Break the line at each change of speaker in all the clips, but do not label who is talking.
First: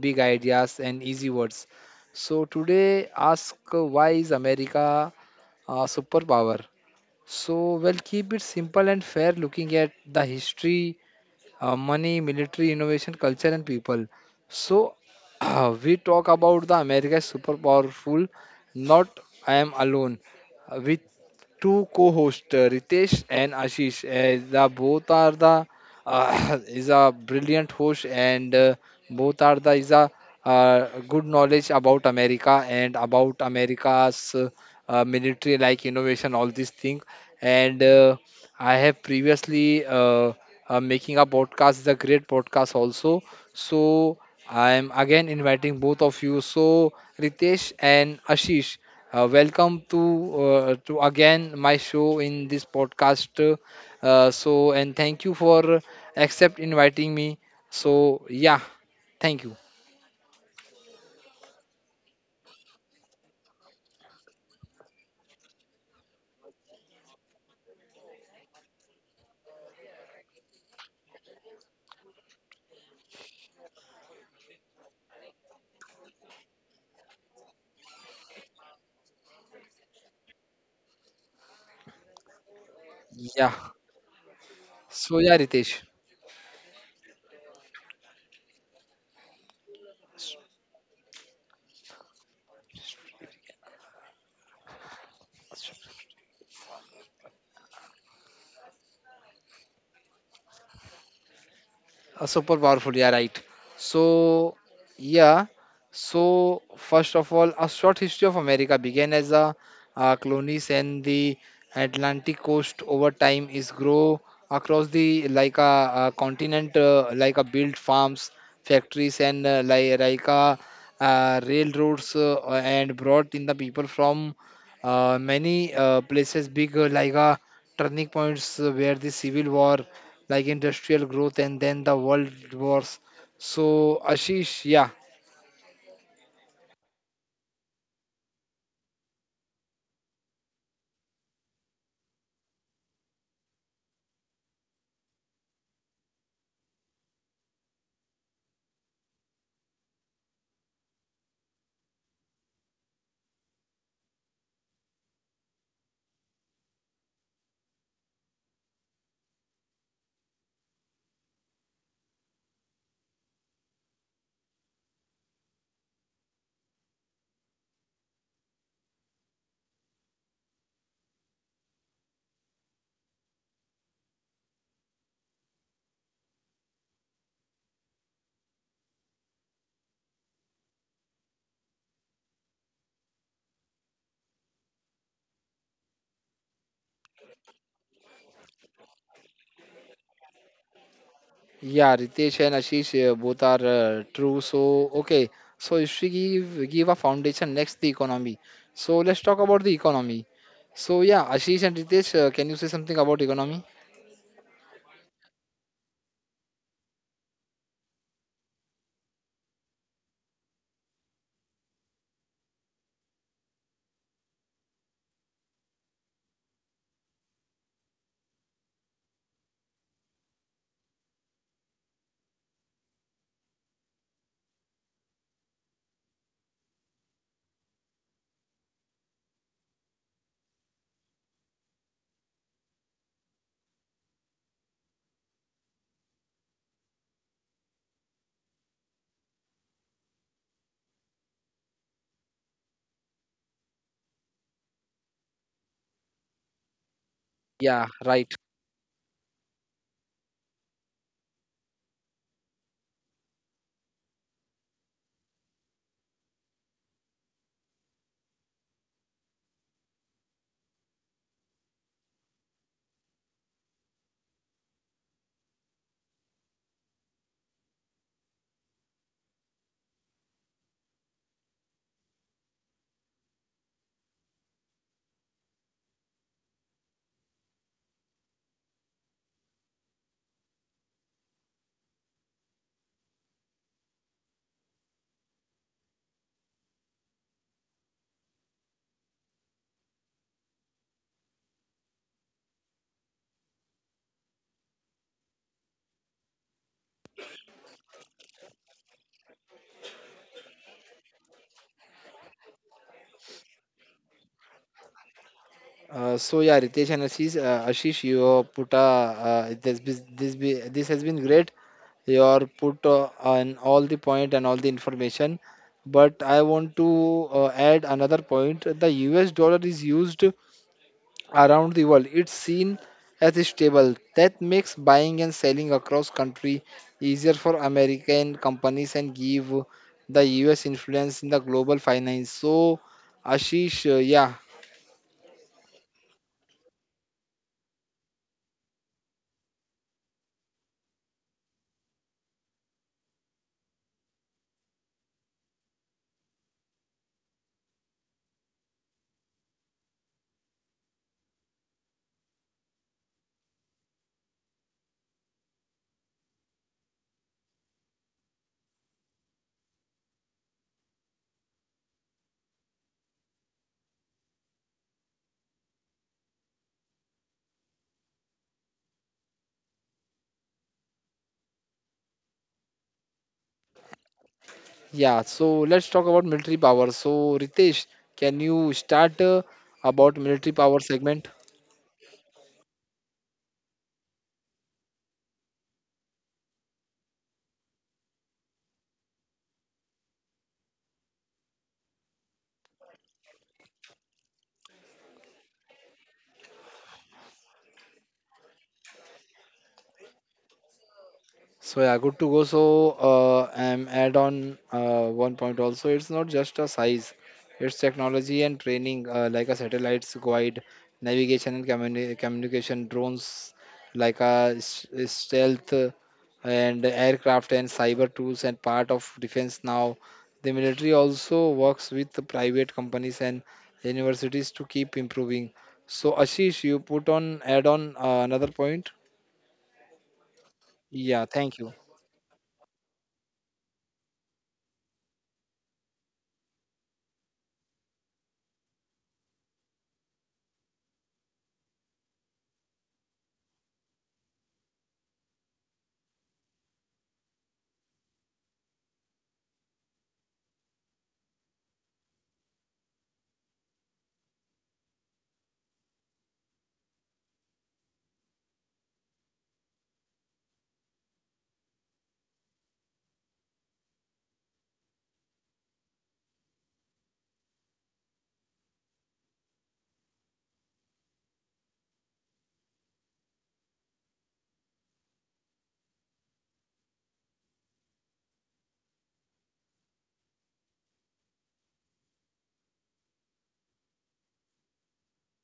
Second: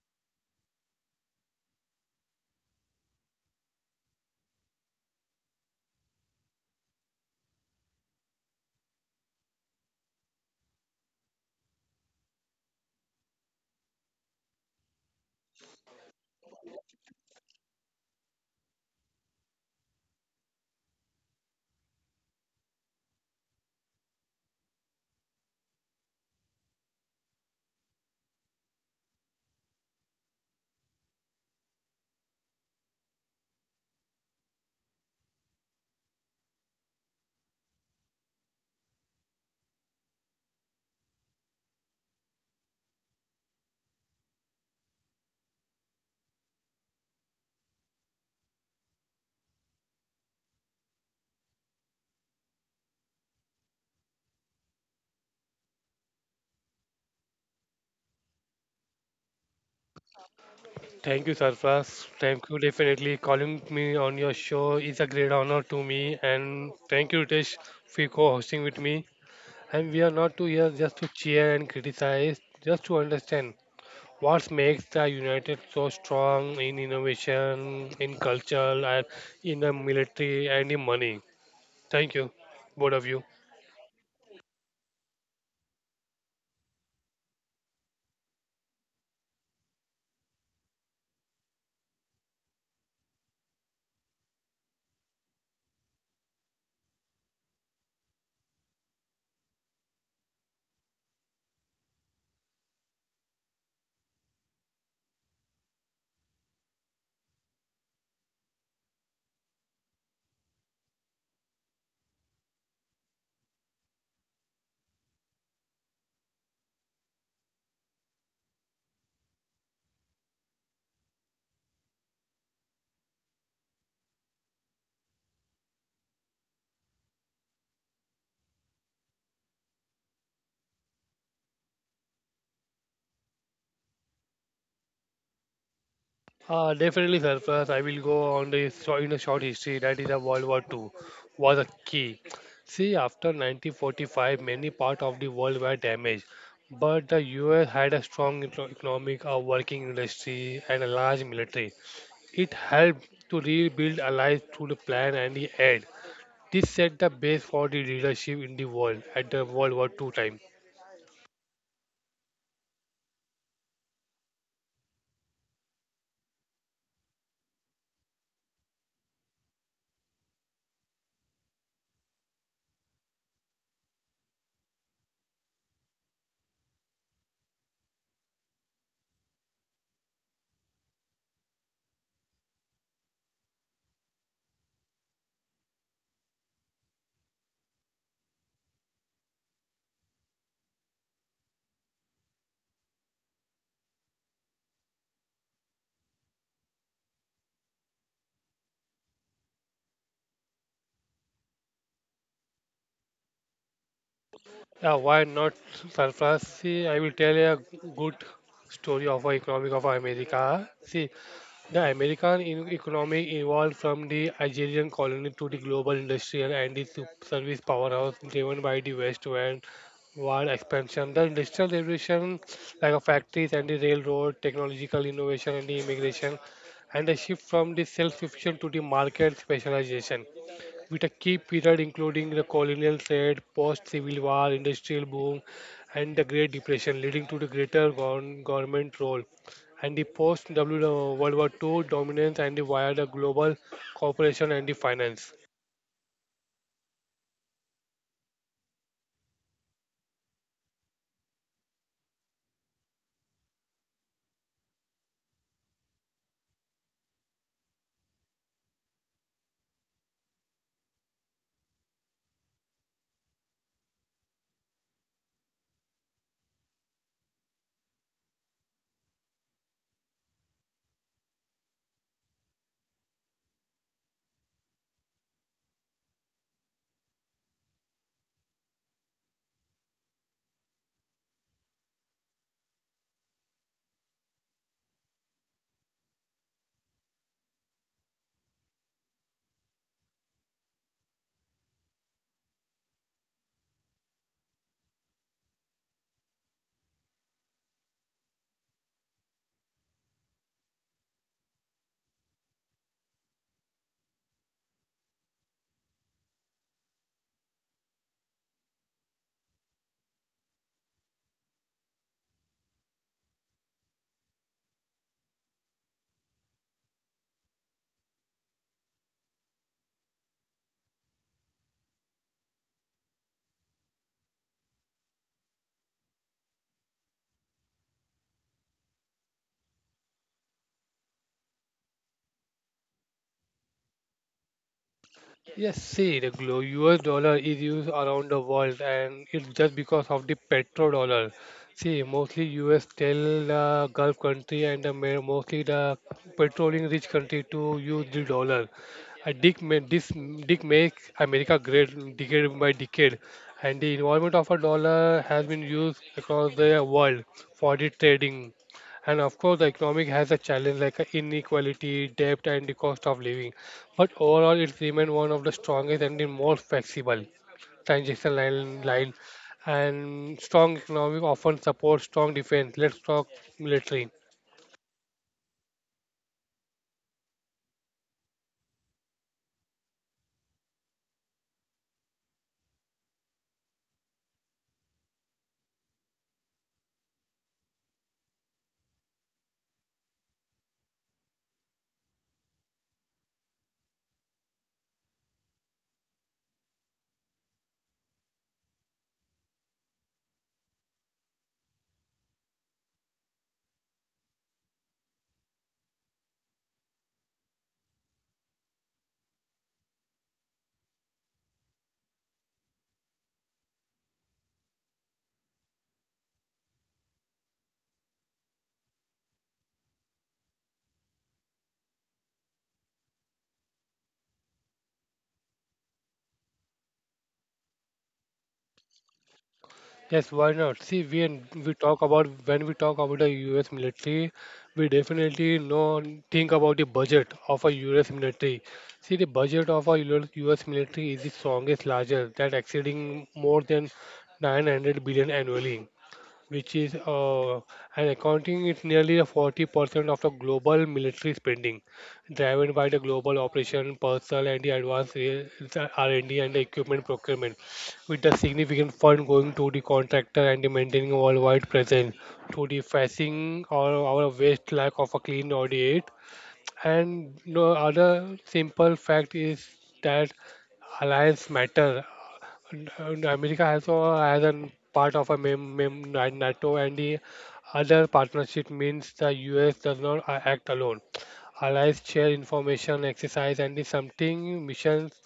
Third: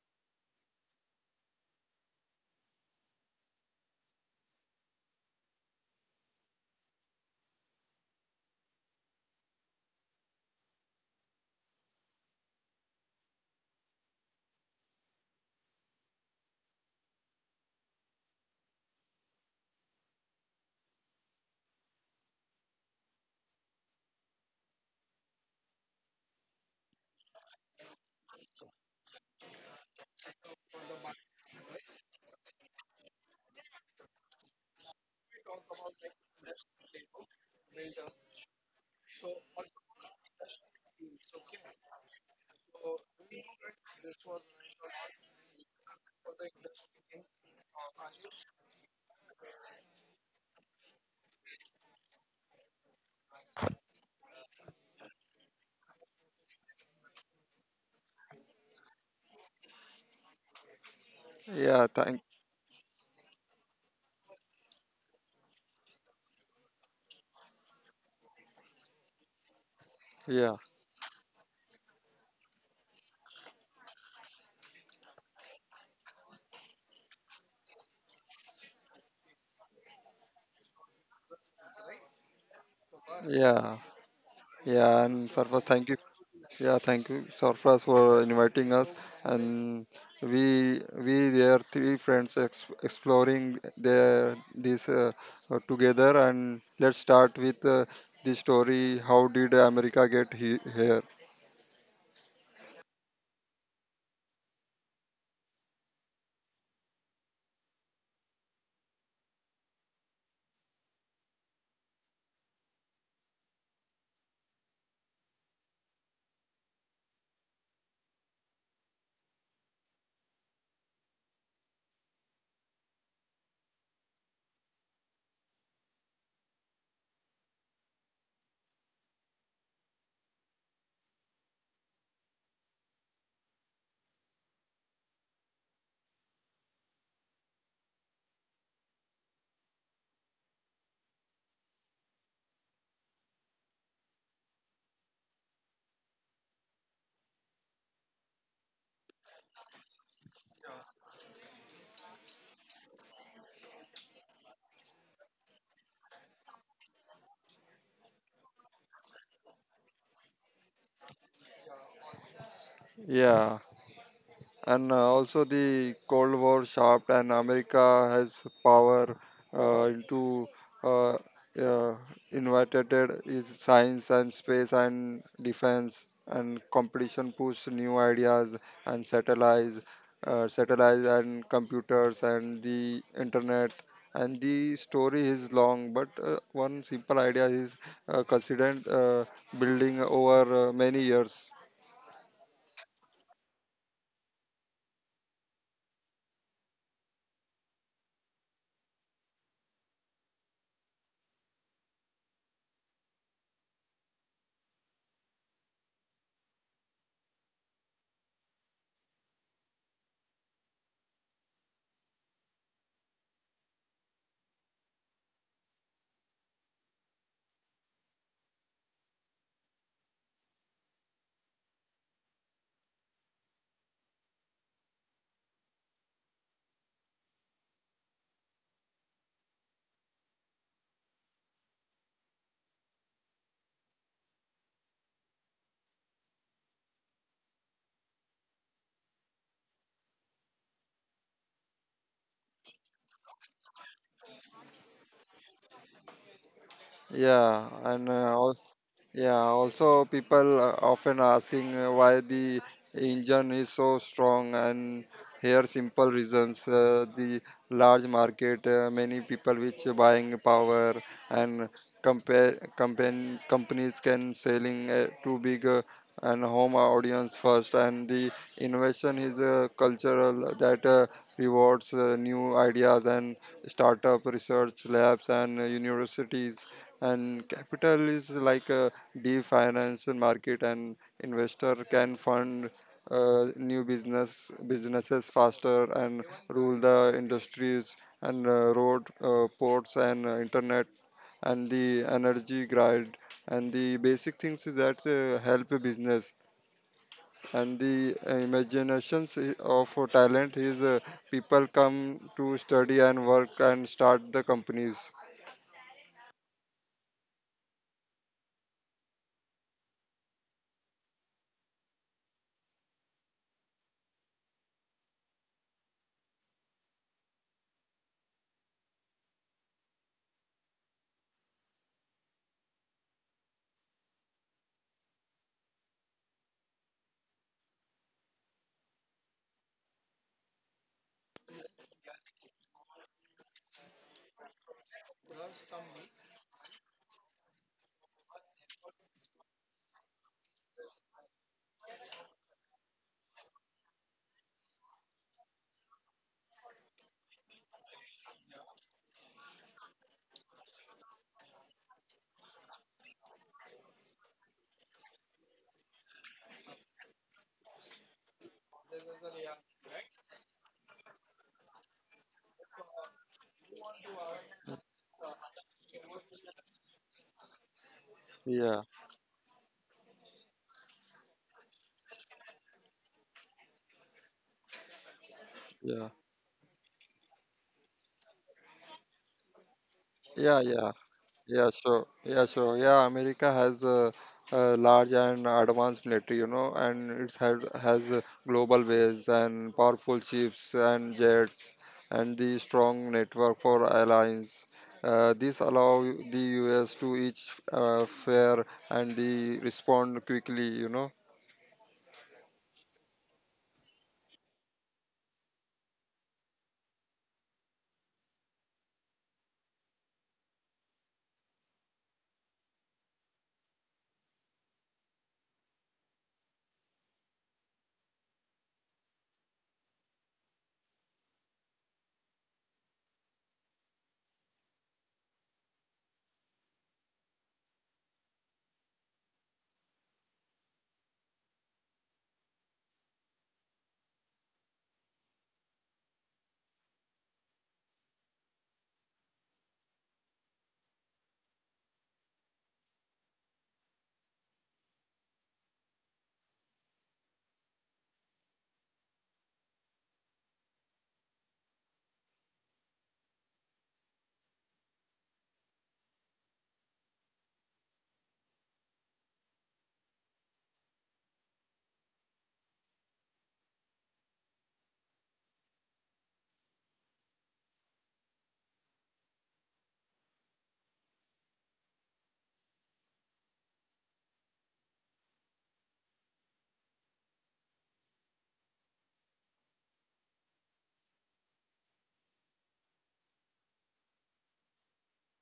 big ideas and easy words. So, today ask why is America a superpower? So, we'll keep it simple and fair looking at the history, money, military, innovation, culture, and people. So we talk about the America is super powerful. Not I am alone. With two co-hosts, Ritesh and Ashish. The both are the is a brilliant host, and both are the is a good knowledge about America and about America's military, like innovation, all these things. And I have previously. Making a podcast is a great podcast also. So I am again inviting both of you. So Ritesh and Ashish, welcome to again my show in this podcast. So and thank you for accept inviting me. So yeah, thank you.
Thank you, Sarfraz. Thank you, definitely. Calling me on your show is a great honor to me. And thank you, Ritesh, for co hosting with me. And we are not to here just to cheer and criticize, just to understand what makes the United so strong in innovation, in culture, and in the military, and in money. Thank you, both of you.
Yeah.
Yeah, yeah,
So
and
yeah,
Sarfraz,
Ritesh.
thank you. Yeah, thank you, Sarfraz, for inviting us. And we there three friends ex exploring the this together. And let's start with the story. How did America get he here?
Super powerful, yeah, right. So, yeah, so first of all, a short history of America began as a colonies and the Atlantic coast over time is grow across the continent, like a built farms, factories, and railroads and brought in the people from many places, big like turning points where the civil war like industrial growth and then the world wars. So Ashish, yeah.
Definitely, sir. First, I will go on the in a short history. That is, the World War II was a key. See, after 1945, many parts of the world were damaged, but the U.S. had a strong economic, a working industry, and a large military. It helped to rebuild allies through the plan and the aid. This set the base for the leadership in the world at the World War II time.
Yeah, and also the cold war sharp and america has power into uh, uh, invited is science and space and defense and competition push new ideas and satellites and computers and the internet. And the story is long, but one simple idea is considered building over many years.
Yeah, Ritesh and Ashish, both are true. So, okay, so if we give a foundation next the economy. So let's talk about the economy. So yeah, Ashish and Ritesh, can you say something about economy?
Yeah, why not surplus? See, I will tell a good story of our economic of America. See, the American economy evolved from the Algerian colony to the global industrial and the service powerhouse driven by the West and world expansion. The industrial revolution, like a factories and the railroad, technological innovation and the immigration, and the shift from the self-sufficient to the market specialization with a key period including the colonial trade, post-Civil War, industrial boom, and the Great Depression, leading to the greater government role. And the post-World War II dominance and the via the global cooperation and the finance.
yeah
Yeah,
and
right.
uh, Yeah, also people are often asking why the engine is so strong, and here simple reasons: the large market, many people which are buying power and compare compan companies can selling too big, and home audience first. And the innovation is cultural that rewards new ideas and startup research labs and universities. And capital is like, the financial market, and investor can fund new businesses faster and rule the industries. And road, ports, and internet and the energy grid and the basic things is that help a business. And the imaginations of a talent is, people come to study and work and start the companies.
So yeah, Ritesh and Ashish, Ashish, you put a this has been great. Your put on all the point and all the information, but I want to add another point. The U.S. dollar is used around the world. It's seen as stable. That makes buying and selling across country easier for American companies and give the U.S. influence in the global finance. So, Ashish, yeah.
Yes, see, the US dollar is used around the world and it's just because of the petrodollar. See, mostly US tell the Gulf country and mostly the petroleum rich country to use the dollar. I this dick make America great decade by decade, and the involvement of a dollar has been used across the world for the trading. And of course, the economic has a challenge like inequality, debt, and the cost of living. But overall, it remained one of the strongest and the most flexible transition
yeah
line and strong economic often supports strong defense. Let's talk military.
Yeah, so let's talk
yeah
about military power. So Ritesh, can you start about military
yeah
power
yeah
segment?
Yeah, sure. Yeah, sure. Yeah, America has a large and advanced military, you know, and it's had has a global base and powerful ships and jets and the strong network for alliance. This allow the U.S. to each fair and the respond quickly, you know.
So yeah, good to go. So add on one point also. It's not just a size; it's technology and training, like a satellites, guide, navigation and communication, drones, stealth. And aircraft and cyber tools and part of defense now. The military also works with the private companies and universities to keep improving. So, Ashish, you put on add on another point.
Yes, why not? See, we
Yeah, thank you.
we talk about when we talk about the U.S. military, we definitely know think about the budget of a U.S. military. See, the budget of a U.S. military is the strongest, larger that exceeding more than 900 billion annually, which is and accounting is nearly the 40% of the global military spending, driven by the global operation, personnel, and the advanced the R&D and D and the equipment procurement, with the significant fund going to the contractor and the maintaining a worldwide presence to the facing or our waste lack of a clean audit. And no other simple fact is that alliance matter and America also has a part of a NATO and the other partnership means the US does not act alone. Allies share information, exercise, and the something missions.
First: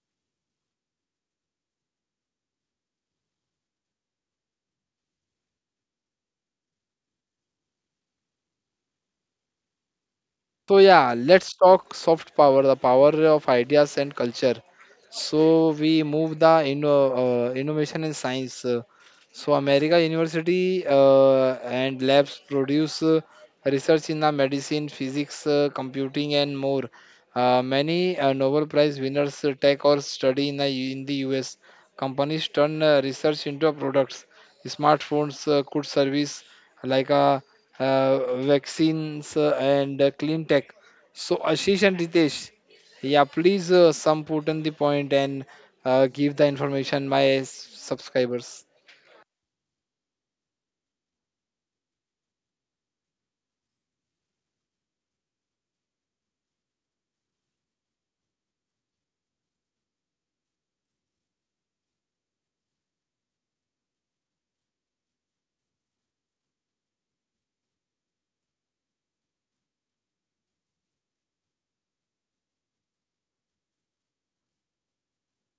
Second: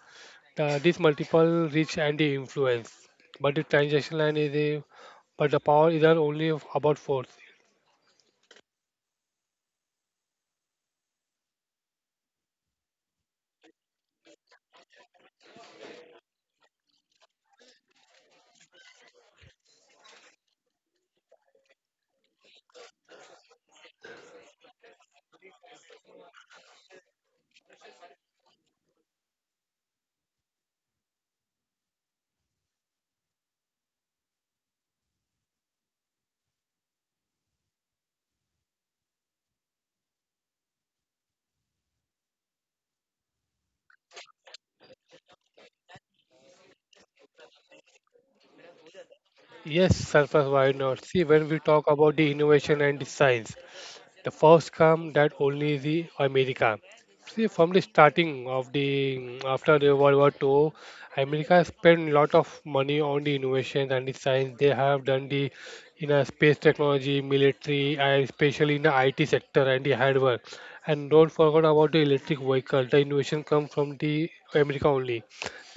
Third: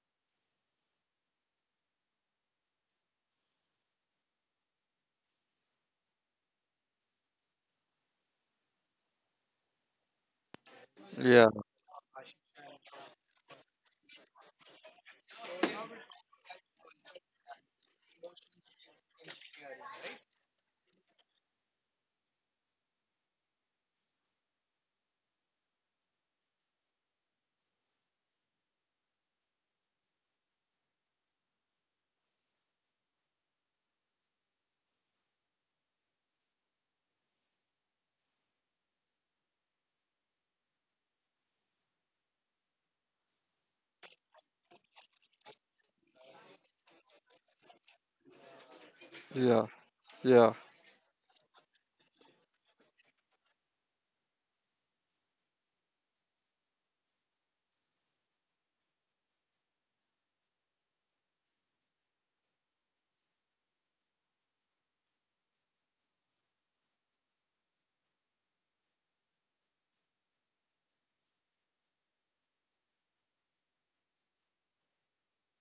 This multiple reach and the influence. But the transaction line is a but the power isn't only about force.
So yeah,
Yeah,
let's talk soft power, the power of ideas and culture. So we move the innovation and science. So America University and labs produce research in the medicine, physics, computing, and more. Many Nobel Prize winners take or study in the U.S. Companies turn research into products. Smartphones could service like a vaccines and clean tech. So Ashish and Ritesh, yeah, please, some put on the point and give the information my subscribers.
yeah,
Yes, surface,
yeah.
why not? See, when we talk about the innovation and the science, the first come that only the America. See, from the starting of the after the World War II, America spent a lot of money on the innovations and the science. They have done the in a space technology, military, and especially in the IT sector and the hardware. And don't forget about the electric vehicle. The innovation come from the America only.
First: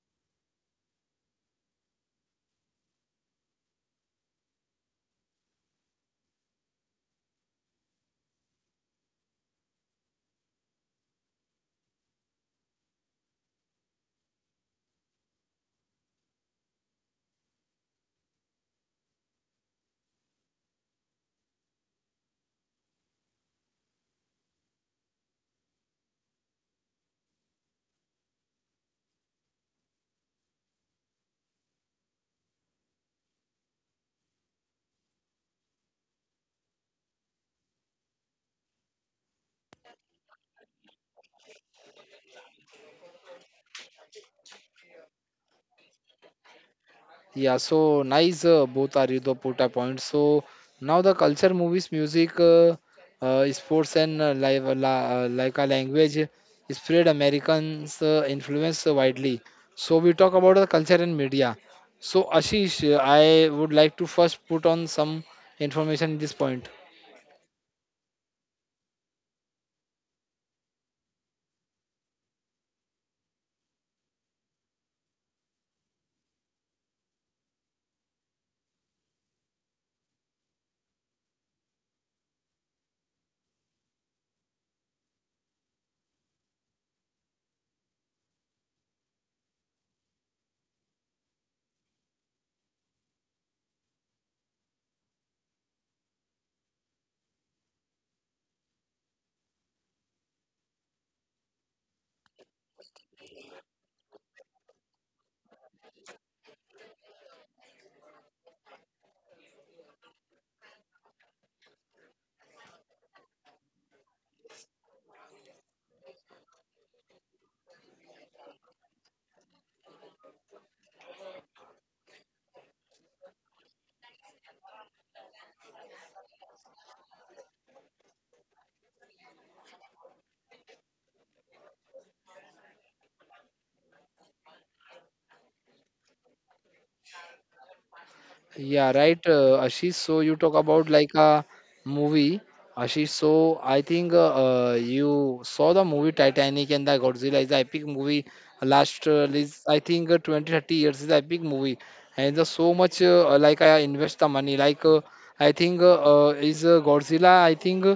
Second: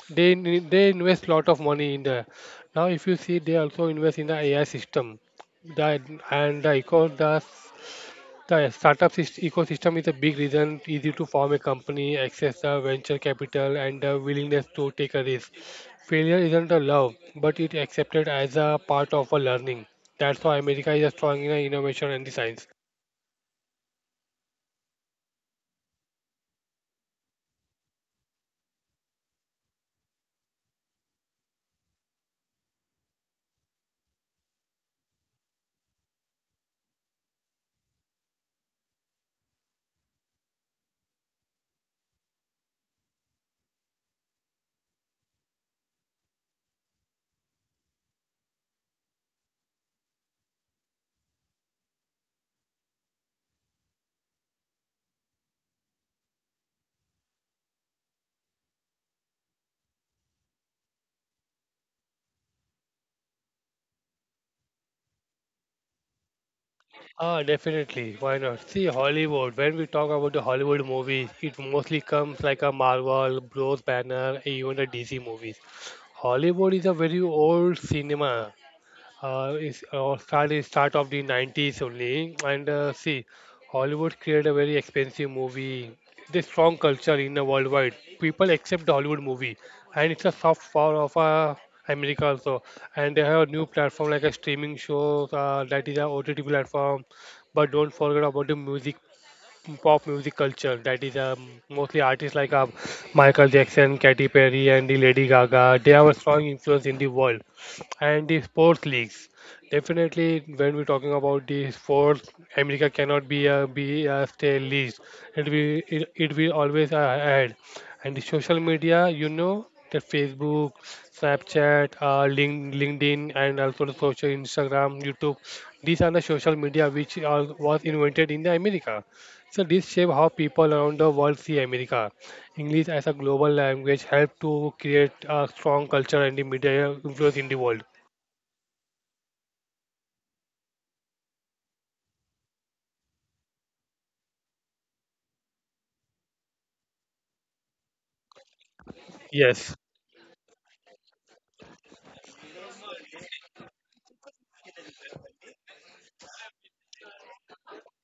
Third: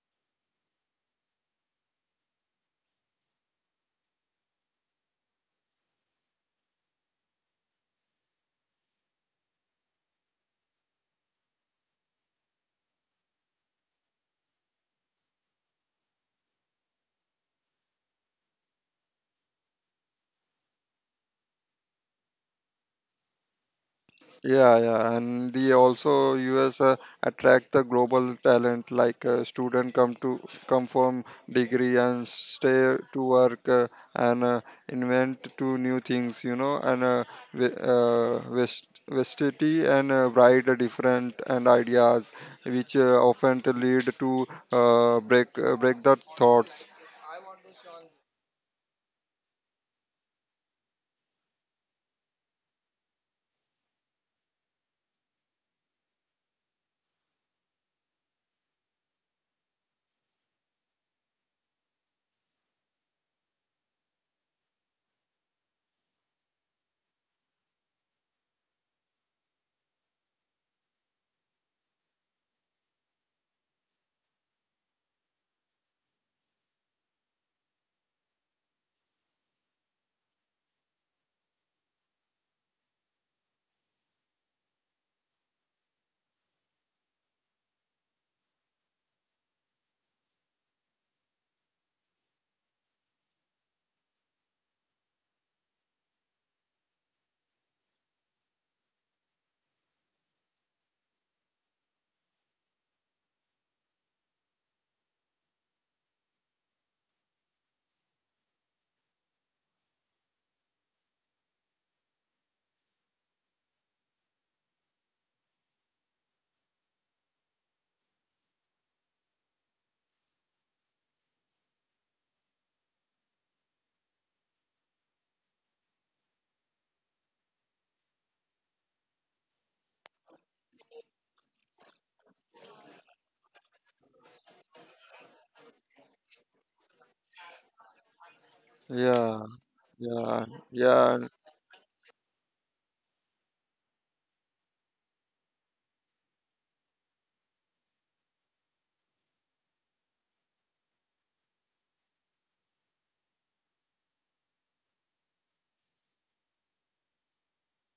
They invest lot of money in the. Now, if you see, they also invest in the AI system. That and the eco does the startup syst- ecosystem is a big reason easy to form a company, access the venture capital, and the willingness to take a risk. Failure isn't a love, but it accepted as a part of a learning. That's why America is strong in the innovation and the science.
Yeah, yeah, and the also U.S. Attract the global talent, like student come to come from degree and stay to work, and invent to new things, you know, and vastity and write a different and ideas, which often to lead to break the thoughts.
Yeah, so nice. Both are you the put a point. So now the culture, movies, music, sports, and like a language spread Americans' influence widely. So we talk about the culture and media. So Ashish, I would like to first put on some information in this point.
Ah, definitely. Why not? See, Hollywood. When we talk about the Hollywood movies, it mostly comes like a Marvel, Bros Banner, even the DC movies. Hollywood is a very old cinema. Is Started start of the 90s only, and see, Hollywood created a very expensive movie. This strong culture in the worldwide people accept the Hollywood movie, and it's a soft power of America also. And they have a new platform like a streaming show, that is a OTT platform. But don't forget about the music, pop music culture. That is, mostly artists like Michael Jackson, Katy Perry, and the Lady Gaga. They have a strong influence in the world, and the sports leagues. Definitely, when we're talking about the sports, America cannot be a stay least. It will always add. And the social media, you know, the Facebook, Snapchat, LinkedIn, and also the social Instagram, YouTube. These are the social media which was invented in the America. So this shape how people around the world see America. English as a global language helped to create a strong culture and the media influence in the world.
Yeah, right,
Yeah,
Ashish. So you
yeah,
talk about like
yeah,
a movie, Ashish. So I think you saw the movie Titanic and the Godzilla is the epic movie. Last is
Yes,
I think 20 30 years is the epic movie, and the so much like I invest the money. Like I think is Godzilla. I think uh,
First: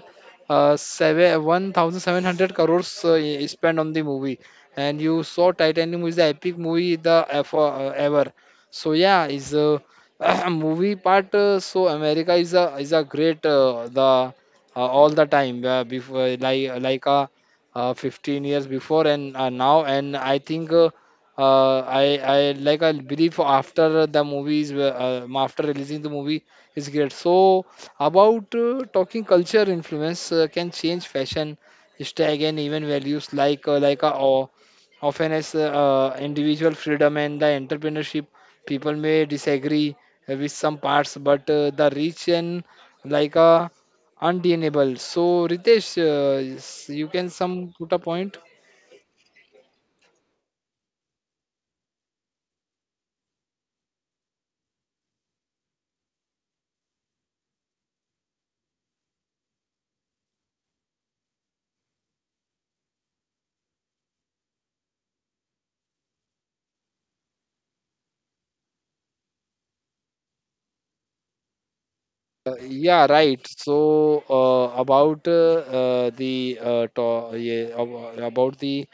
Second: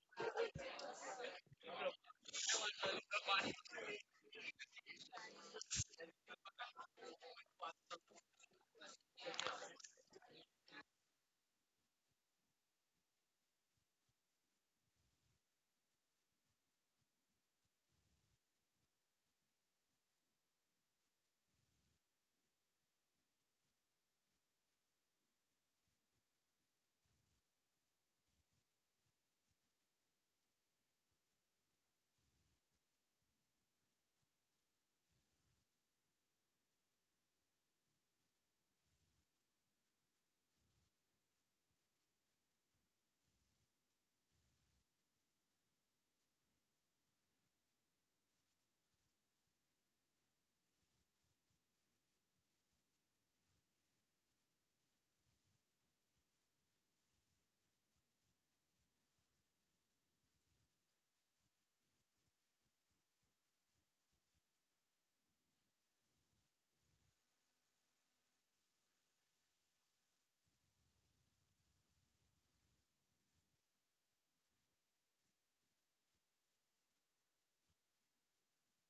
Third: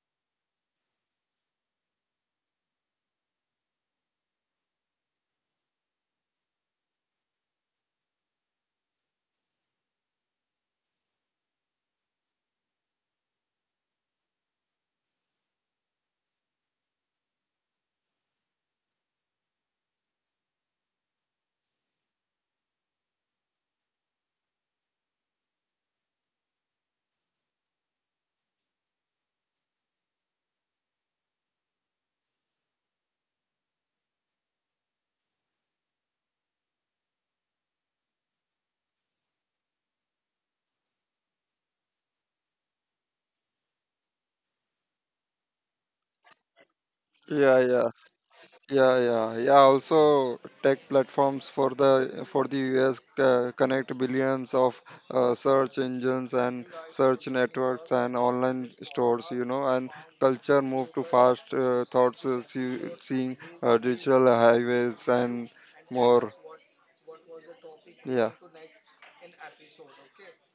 uh, 7 1,700 crores is spent on the movie, and you saw Titanic is the epic movie the ever. Ever. So yeah, is. Movie part, so america is a great the all the time before 15 years before and now and I think I like I believe after the movies were, after releasing the movie is great. So about, talking culture influence can change fashion style and even values or often as individual freedom and the entrepreneurship. People may disagree with some parts, but the rich and like uh, undeniable. So Ritesh, you can
yeah,
some
yeah.
put a point.
Yeah, yeah, yeah. Also, tech platforms for the U.S. Connect billions of search engines and search networks and online stores. You know, and culture move to fast see, seeing digital highways and more. Yeah.
Yeah, right. Yeah, about the